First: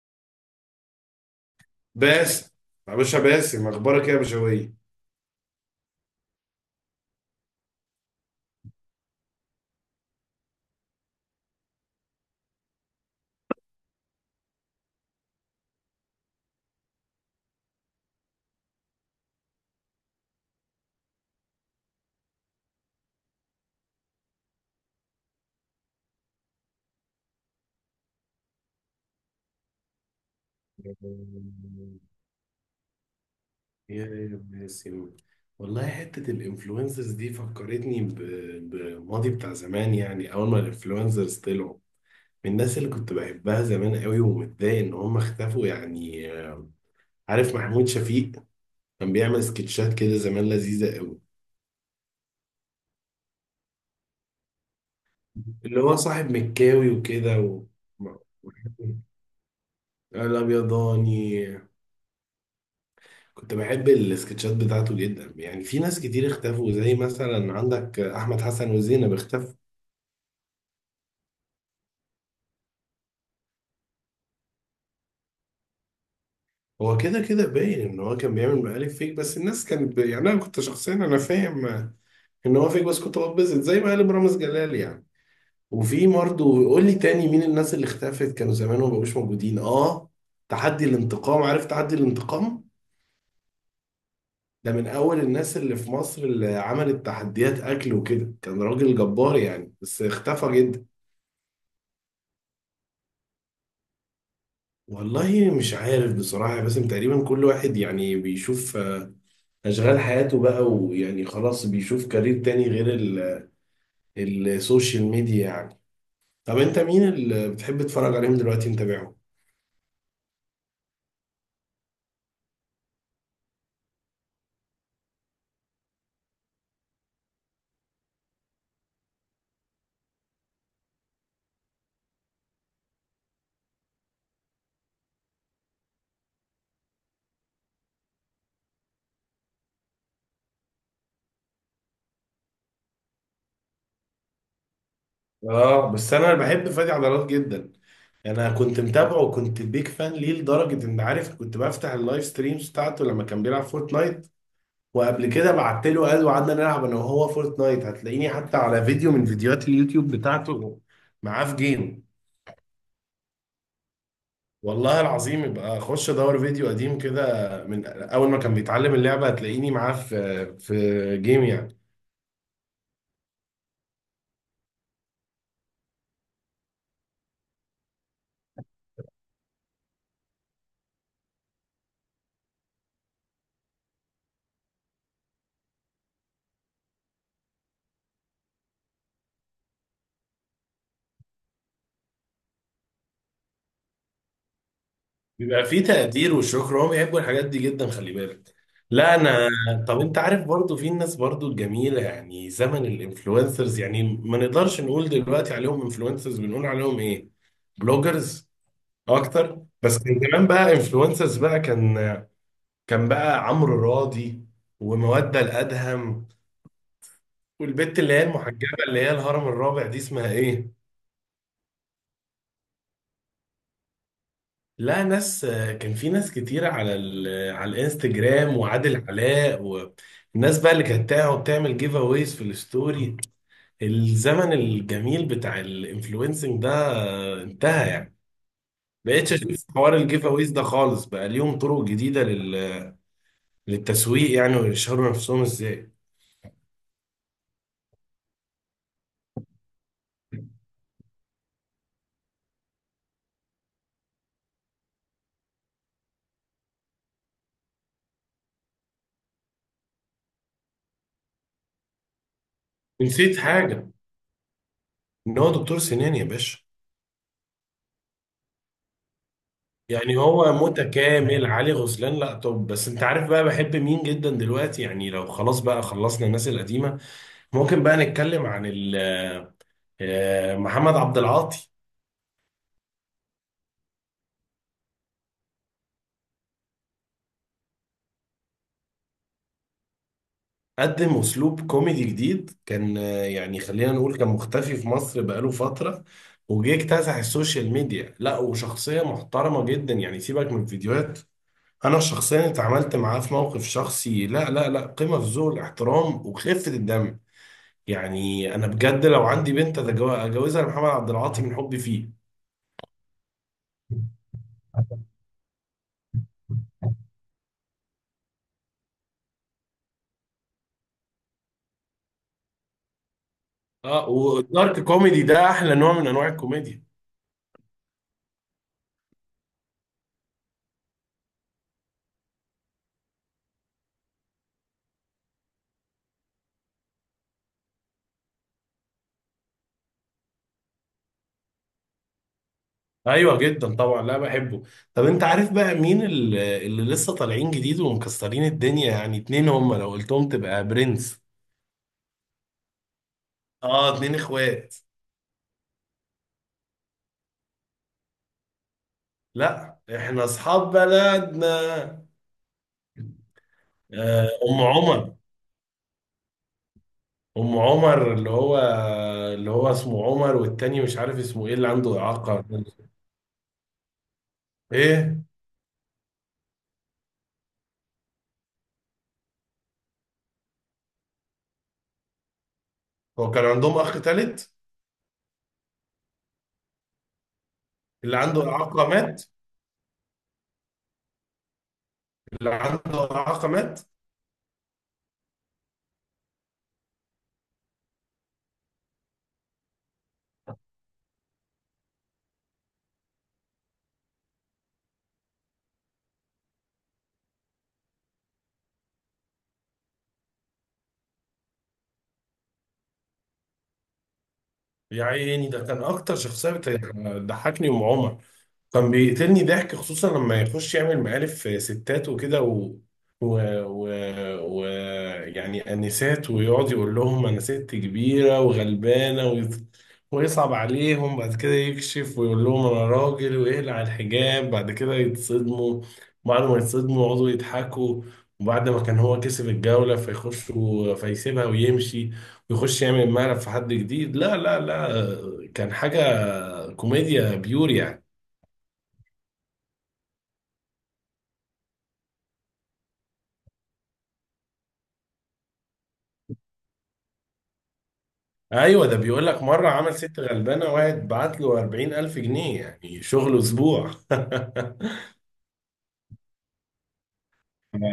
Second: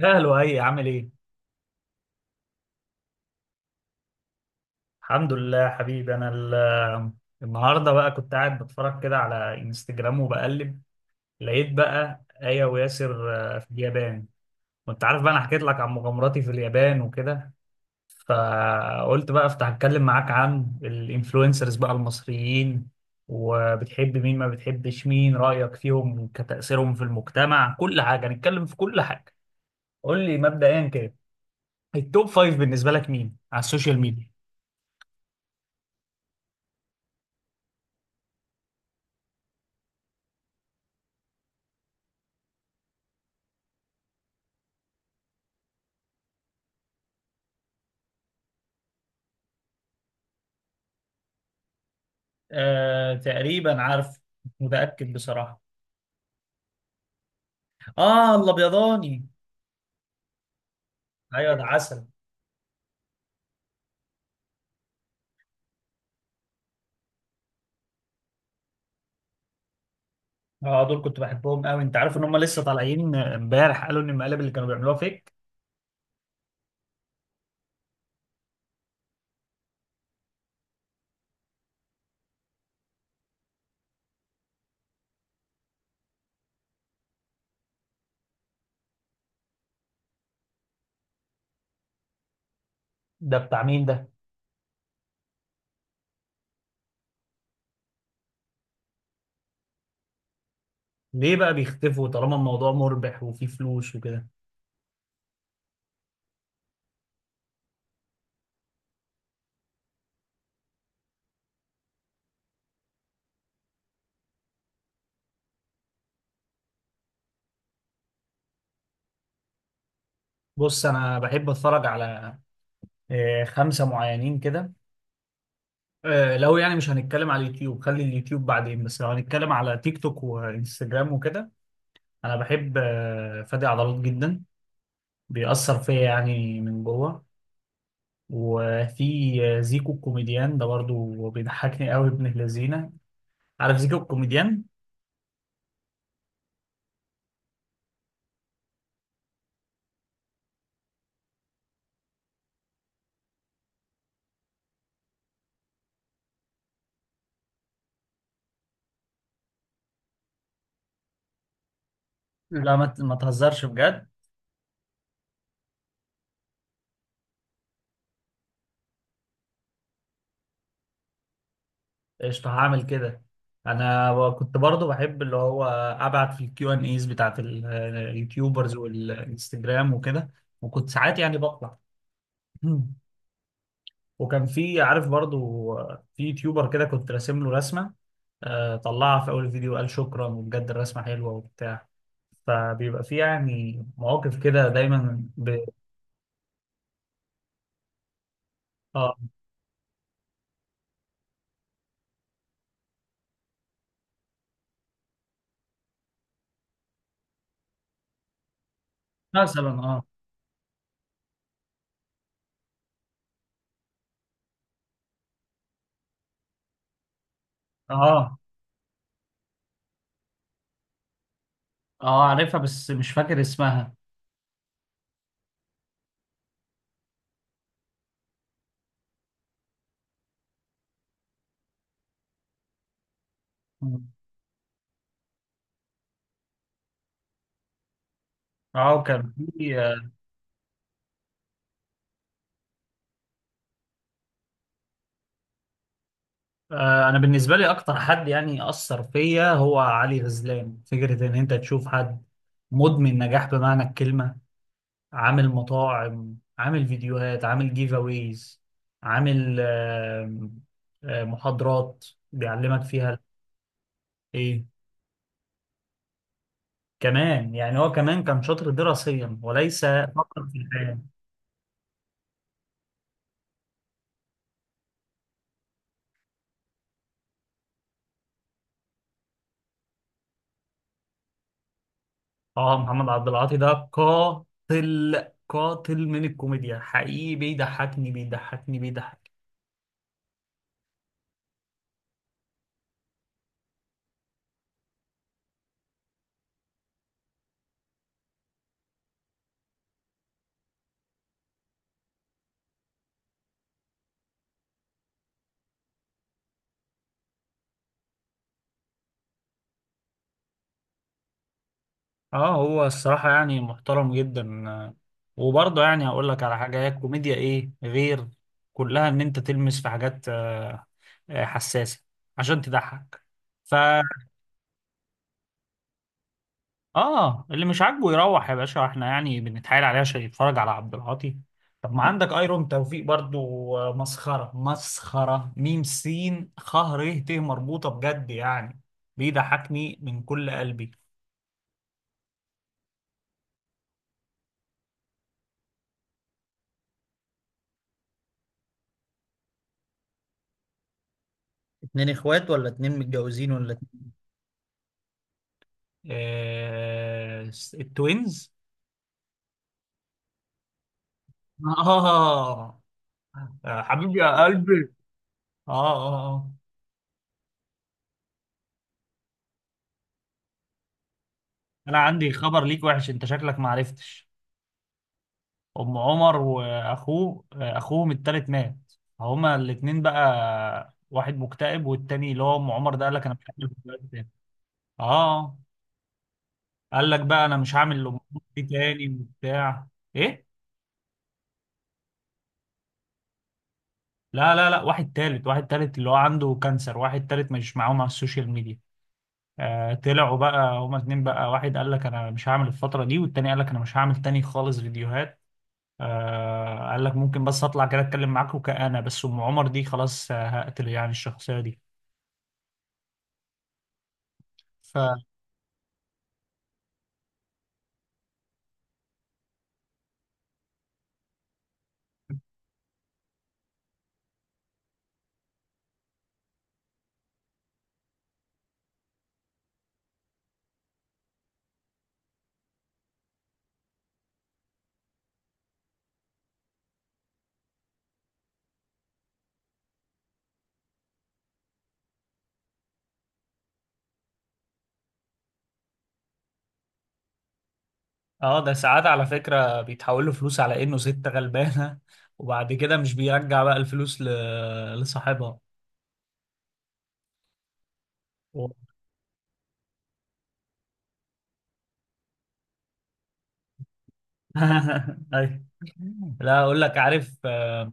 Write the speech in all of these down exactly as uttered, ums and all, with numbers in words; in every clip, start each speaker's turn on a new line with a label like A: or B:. A: يا هلو، اي عامل ايه؟
B: باسم، يا باشا باسم اخبارك إيه يا بشوية.
A: الحمد لله حبيبي. انا ال- النهارده بقى كنت قاعد بتفرج كده على انستجرام وبقلب. لقيت بقى آية وياسر آه، في اليابان. وانت عارف بقى انا حكيت لك عن مغامراتي في اليابان وكده، فقلت بقى افتح اتكلم معاك عن الانفلونسرز بقى المصريين، وبتحب مين ما بتحبش مين، رأيك فيهم كتأثيرهم في المجتمع، كل حاجة هنتكلم في كل حاجة. قول لي مبدئيا كده، التوب فايف بالنسبة لك مين على السوشيال
B: يا يا
A: ميديا؟
B: باسم، والله حتة الانفلونسرز دي فكرتني ب- بماضي بتاع زمان. يعني أول ما الانفلونسرز طلعوا، من الناس اللي كنت بحبها زمان قوي ومتضايق إن هم اختفوا يعني. عارف محمود شفيق؟ كان بيعمل سكتشات كده زمان لذيذة قوي.
A: آه تقريبا عارف. مش متأكد بصراحة.
B: اللي هو صاحب مكاوي وكده و...
A: اه، الابيضاني. ايوه،
B: الأبيضاني.
A: ده عسل.
B: كنت بحب السكتشات بتاعته جدا يعني. في ناس كتير اختفوا، زي مثلا عندك احمد حسن وزينب اختفوا.
A: اه دول كنت بحبهم قوي. انت عارف ان هم لسه طالعين امبارح قالوا ان المقالب اللي كانوا بيعملوها فيك؟
B: هو كده كده باين ان هو كان بيعمل مقالب فيك، بس الناس كانت ب... يعني انا كنت شخصيا انا فاهم ان هو فيك، بس كنت بتبسط زي مقالب رامز جلال يعني. وفي برضه، قول لي تاني مين الناس اللي اختفت كانوا زمان وما بقوش موجودين. اه، تحدي الانتقام، عارف تحدي الانتقام؟
A: ده بتاع مين ده؟
B: ده من اول الناس اللي في مصر اللي عملت تحديات اكل وكده، كان راجل جبار يعني بس اختفى جدا.
A: ليه بقى بيختفوا طالما الموضوع مربح وفيه فلوس وكده؟
B: والله مش عارف بصراحة، بس تقريبا كل واحد يعني بيشوف آه، أشغال حياته بقى، ويعني خلاص بيشوف كارير تاني غير ال- السوشيال ميديا يعني. طب أنت مين اللي بتحب تتفرج عليهم دلوقتي متابعهم؟
A: بص، انا بحب اتفرج على آه خمسة معينين كده. آه لو يعني مش هنتكلم على اليوتيوب، خلي اليوتيوب بعدين، بس لو هنتكلم على تيك توك وانستجرام وكده، انا بحب آه فادي عضلات جدا. بيأثر فيا يعني من جوه. وفي زيكو الكوميديان ده برضو بيضحكني قوي ابن الذين. عارف زيكو الكوميديان؟
B: آه، بس أنا بحب فادي عضلات جدا. أنا كنت متابعه وكنت بيك فان ليه لدرجة إن، عارف، كنت بفتح اللايف ستريمز بتاعته لما كان بيلعب فورتنايت. وقبل كده بعت له قال، وقعدنا نلعب أنا وهو فورتنايت. هتلاقيني حتى على فيديو من فيديوهات اليوتيوب بتاعته معاه في جيم.
A: مم. لا، ما ت- ما تهزرش بجد.
B: والله العظيم، يبقى اخش ادور فيديو قديم كده من اول ما كان بيتعلم اللعبه، هتلاقيني معاه في في جيم يعني.
A: قشطة، هعمل كده. انا كنت برضو بحب اللي هو ابعت في الكيو ان ايز بتاعت ال- اليوتيوبرز والانستجرام وكده. وكنت ساعات يعني بطلع. مم. وكان في، عارف برضو، في يوتيوبر كده كنت راسم له رسمة. آه، طلعها في اول فيديو، قال شكرا وبجد الرسمة حلوة وبتاع. فبيبقى في يعني مواقف كده دايما ب...
B: بيبقى فيه تقدير والشكر، هم بيحبوا الحاجات دي جدا، خلي بالك. لا
A: اه.
B: انا. طب انت عارف برضو في الناس برضو الجميله، يعني زمن الانفلونسرز، يعني ما نقدرش نقول دلوقتي عليهم انفلونسرز، بنقول عليهم ايه، بلوجرز اكتر.
A: مثلا
B: بس
A: اه.
B: كان زمان بقى انفلونسرز بقى، كان كان بقى عمرو راضي، ومودة الأدهم، والبت اللي هي
A: اه
B: المحجبة اللي هي الهرم الرابع، دي اسمها ايه؟
A: اه عارفها بس مش فاكر اسمها.
B: لا ناس، كان في ناس كتير على ال... على الانستجرام، وعادل علاء، والناس بقى اللي كانت تقعد تعمل جيف اويز في الستوري.
A: مم.
B: الزمن الجميل بتاع الانفلونسنج ده انتهى يعني.
A: اه
B: بقيتش
A: كان
B: اشوف
A: في
B: حوار
A: آه
B: الجيف اويز ده خالص، بقى ليهم طرق جديدة لل... للتسويق يعني، ويشهروا نفسهم ازاي.
A: آه، انا بالنسبه لي اكتر حد يعني اثر فيا هو علي غزلان. فكره ان انت تشوف حد مدمن نجاح بمعنى الكلمه. عامل مطاعم، عامل فيديوهات، عامل جيف اويز، عامل آه آه محاضرات بيعلمك فيها.
B: نسيت حاجة.
A: ايه؟
B: ان هو دكتور سنان يا باشا.
A: كمان يعني هو كمان كان شاطر دراسيا وليس
B: يعني
A: فقط
B: هو
A: في الحياه.
B: متكامل علي غزلان. لا، طب بس انت عارف بقى بحب مين جدا دلوقتي؟ يعني لو خلاص بقى خلصنا الناس القديمة، ممكن بقى نتكلم عن ال- آه، محمد عبد العاطي.
A: اه، محمد عبد العاطي ده قاتل قاتل من الكوميديا حقيقي، بيضحكني بيضحكني بيضحك.
B: قدم اسلوب كوميدي جديد، كان آه، يعني خلينا نقول كان مختفي في مصر بقاله فترة، وجه اكتسح السوشيال ميديا. لا، وشخصية محترمة جدا، يعني سيبك من الفيديوهات، انا شخصيا اتعاملت معاه في موقف شخصي، لا لا لا، قمة في ذوق الاحترام وخفة الدم يعني. انا بجد لو عندي بنت أتجو- اجوزها لمحمد عبد العاطي من حبي فيه.
A: اه هو الصراحة يعني محترم جدا. آه، وبرضه يعني هقول لك على حاجة، هي الكوميديا ايه غير كلها ان انت تلمس في حاجات آه، آه، حساسة عشان تضحك. ف
B: اه، والدارك كوميدي ده احلى نوع من انواع الكوميديا.
A: اه، اللي مش عاجبه يروح يا باشا، احنا يعني بنتحايل عليه عشان يتفرج على عبد العاطي. طب ما عندك ايرون توفيق برضو. آه، مسخرة مسخرة، ميم سين خ ر ت مربوطة بجد يعني. بيضحكني من كل قلبي.
B: ايوه جدا طبعا، لا بحبه. طب انت عارف بقى مين ال- اللي لسه طالعين جديد ومكسرين الدنيا؟ يعني اتنين هم لو قلتهم تبقى برنس.
A: اتنين اخوات ولا اتنين متجوزين ولا
B: اه،
A: اتنين؟
B: اتنين اخوات.
A: آه التوينز.
B: لا، احنا اصحاب بلدنا.
A: آه. آه، حبيبي
B: آه،
A: يا
B: ام
A: قلبي.
B: عمر.
A: آه, آه آه.
B: ام عمر اللي هو، اللي هو اسمه عمر، والتاني مش عارف اسمه ايه، اللي
A: أنا
B: عنده
A: عندي
B: اعاقه.
A: خبر ليك وحش، أنت شكلك ما عرفتش.
B: ايه،
A: ام عمر واخوه آه، اخوهم التالت مات. هما الاتنين بقى، واحد مكتئب والتاني اللي هو ام عمر ده قال لك
B: هو
A: انا مش
B: كان
A: هعمل
B: عندهم اخ
A: دلوقتي تاني.
B: تالت؟
A: اه قال لك بقى انا مش هعمل الام
B: اللي
A: عمر
B: عنده
A: دي
B: إعاقة
A: تاني
B: مات.
A: وبتاع. ايه؟
B: اللي عنده إعاقة مات.
A: لا لا لا، واحد تالت، واحد تالت اللي هو عنده كانسر، واحد تالت مش معاهم على السوشيال ميديا. آه طلعوا بقى هما اتنين بقى، واحد قال لك انا مش هعمل الفترة دي، والتاني قال لك انا مش هعمل تاني خالص فيديوهات. آه قال لك ممكن بس اطلع كده اتكلم معاكم كأنا، بس ام عمر دي خلاص آه، هقتل يعني الشخصية دي. ف
B: يا عيني، ده كان أكتر شخصية بت- ضحكني ومعومة. كان بيقتلني ضحك، خصوصا لما يخش يعمل مقالب ستات وكده، و... و... و... و يعني انسات، ويقعد يقول لهم انا ست كبيره وغلبانه، وي... ويصعب عليهم، بعد كده يكشف ويقول لهم انا راجل، ويقلع الحجاب، بعد كده يتصدموا. بعد ما يتصدموا يقعدوا يضحكوا، وبعد ما كان هو كسب الجوله فيخش و... فيسيبها ويمشي، ويخش يعمل مقلب في حد جديد. لا لا لا، كان حاجه كوميديا بيور يعني.
A: اه، ده ساعات على فكرة بيتحول له فلوس على انه ست غلبانة، وبعد كده مش بيرجع بقى الفلوس ل... لصاحبها.
B: ايوه،
A: و-
B: ده بيقول لك مره عمل ست غلبانه، واحد بعت له أربعين ألف جنيه يعني شغله اسبوع.
A: ايوه. لا اقول لك، عارف آه،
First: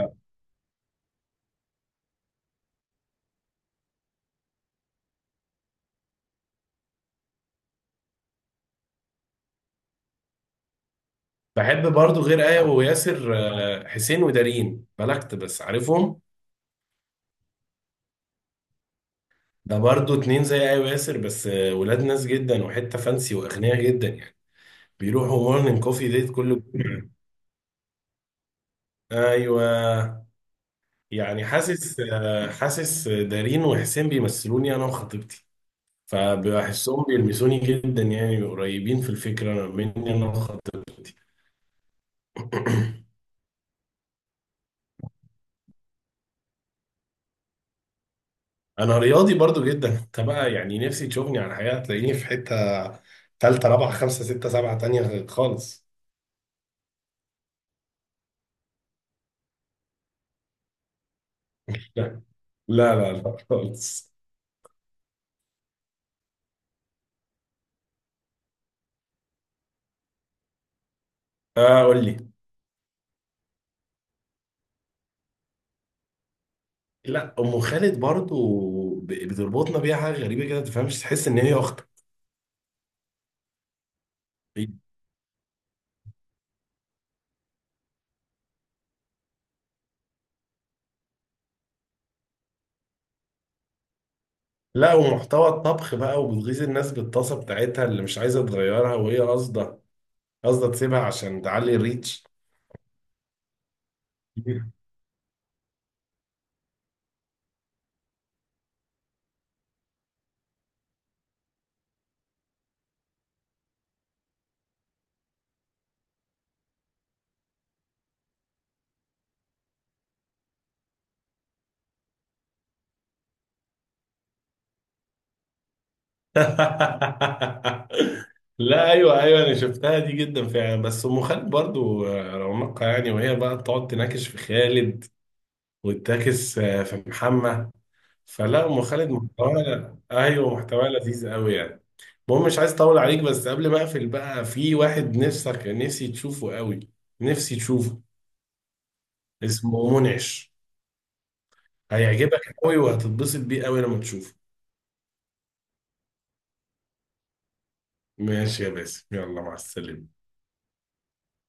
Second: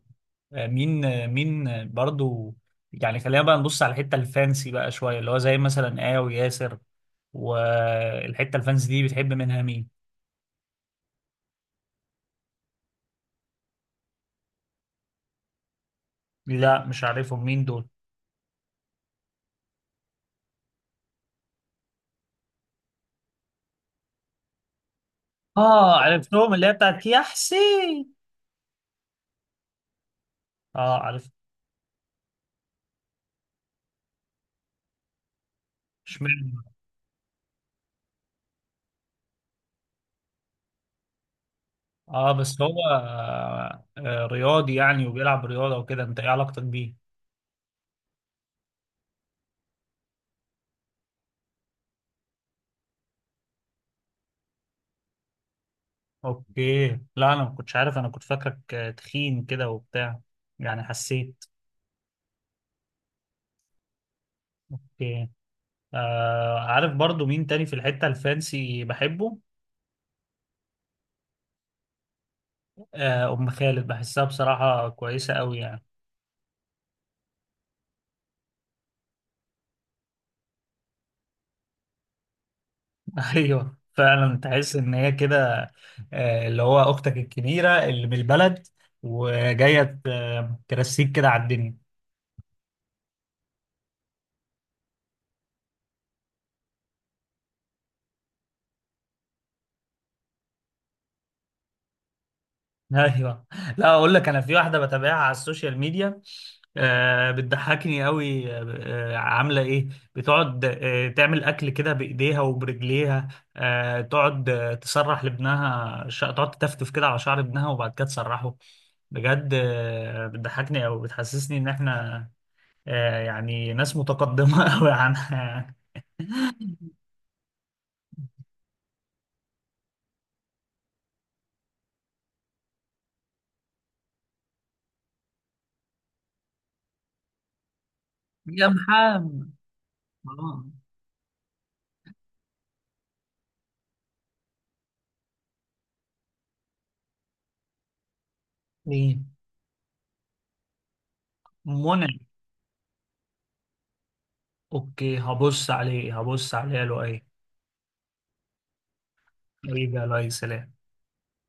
A: آه، مين آه، مين آه، برضو، يعني خلينا بقى نبص على الحتة الفانسي بقى شوية، اللي هو زي مثلا آه وياسر. والحتة الفانسي دي بتحب منها مين؟
B: بحب برضو غير آية وياسر آه، حسين ودارين بلغت، بس عارفهم؟
A: لا مش عارفهم، مين دول؟
B: ده برضو اتنين زي آية وياسر، بس آه، ولاد ناس جدا وحتة فانسي وأغنياء جدا يعني. بيروحوا مورنينج
A: اه
B: كوفي ديت
A: عرفتهم،
B: كل
A: اللي هي بتاعت
B: جمعة.
A: يا حسين.
B: ايوه.
A: اه عارف.
B: يعني حاسس، آه، حاسس دارين وحسين بيمثلوني انا وخطيبتي،
A: اشمعنى؟
B: فبحسهم بيلمسوني جدا، يعني قريبين في الفكرة مني انا.
A: اه بس هو آه، آه، رياضي يعني وبيلعب رياضة وكده، انت ايه علاقتك بيه؟
B: انا رياضي برضو جدا. انت بقى يعني نفسي تشوفني على الحقيقه، تلاقيني في حته ثالثه رابعه خمسه سته سبعه تانية خالص.
A: اوكي. لا، انا ما كنتش عارف، انا كنت فاكرك آه، تخين كده وبتاع، يعني حسيت.
B: لا، لا لا لا خالص.
A: اوكي. آه عارف برضو مين تاني في الحتة الفانسي بحبه؟
B: آه، قول لي.
A: آه ام خالد بحسها بصراحة كويسة قوي يعني.
B: لا، ام خالد برضو ب- بتربطنا بيها حاجه غريبه كده، ما تفهمش، تحس ان هي اختك.
A: ايوه فعلا تحس ان هي كده، آه اللي هو اختك الكبيرة اللي من البلد، وجاية آه، ترسيك كده على الدنيا.
B: لا، ومحتوى الطبخ بقى، وبتغيظ الناس بالطاسه بتاعتها اللي مش عايزه تغيرها، وهي قاصده، قاصده تسيبها عشان تعلي الريتش.
A: ايوه. لا اقول لك، انا في واحده بتابعها على السوشيال ميديا آه بتضحكني قوي. آه، عامله ايه، بتقعد آه تعمل اكل كده بايديها وبرجليها. آه تقعد آه تسرح لابنها، ش... تقعد تتفتف كده على شعر ابنها وبعد كده تسرحه. بجد آه بتضحكني، او بتحسسني ان احنا آه يعني ناس متقدمه قوي عنها.
B: لا، ايوه ايوه، انا شفتها دي جدا فعلا. بس ام خالد برضو آه، رونقها يعني، وهي بقى تقعد تناكش في خالد، وتناكش آه، في محمد. فلا،
A: يا
B: ام خالد
A: محمد.
B: محتواها، ايوه
A: آه.
B: محتواها لذيذ قوي يعني. المهم، مش عايز اطول عليك، بس قبل ما اقفل بقى، في واحد نفسك نفسي تشوفه قوي، نفسي تشوفه.
A: ايه؟
B: اسمه منعش.
A: منى؟
B: هيعجبك قوي وهتتبسط بيه قوي لما تشوفه.
A: اوكي، هبص عليه هبص عليه. له ايه؟
B: ماشي يا باسم، يلا مع
A: حبيبي يا
B: السلامة.
A: لؤي، سلام.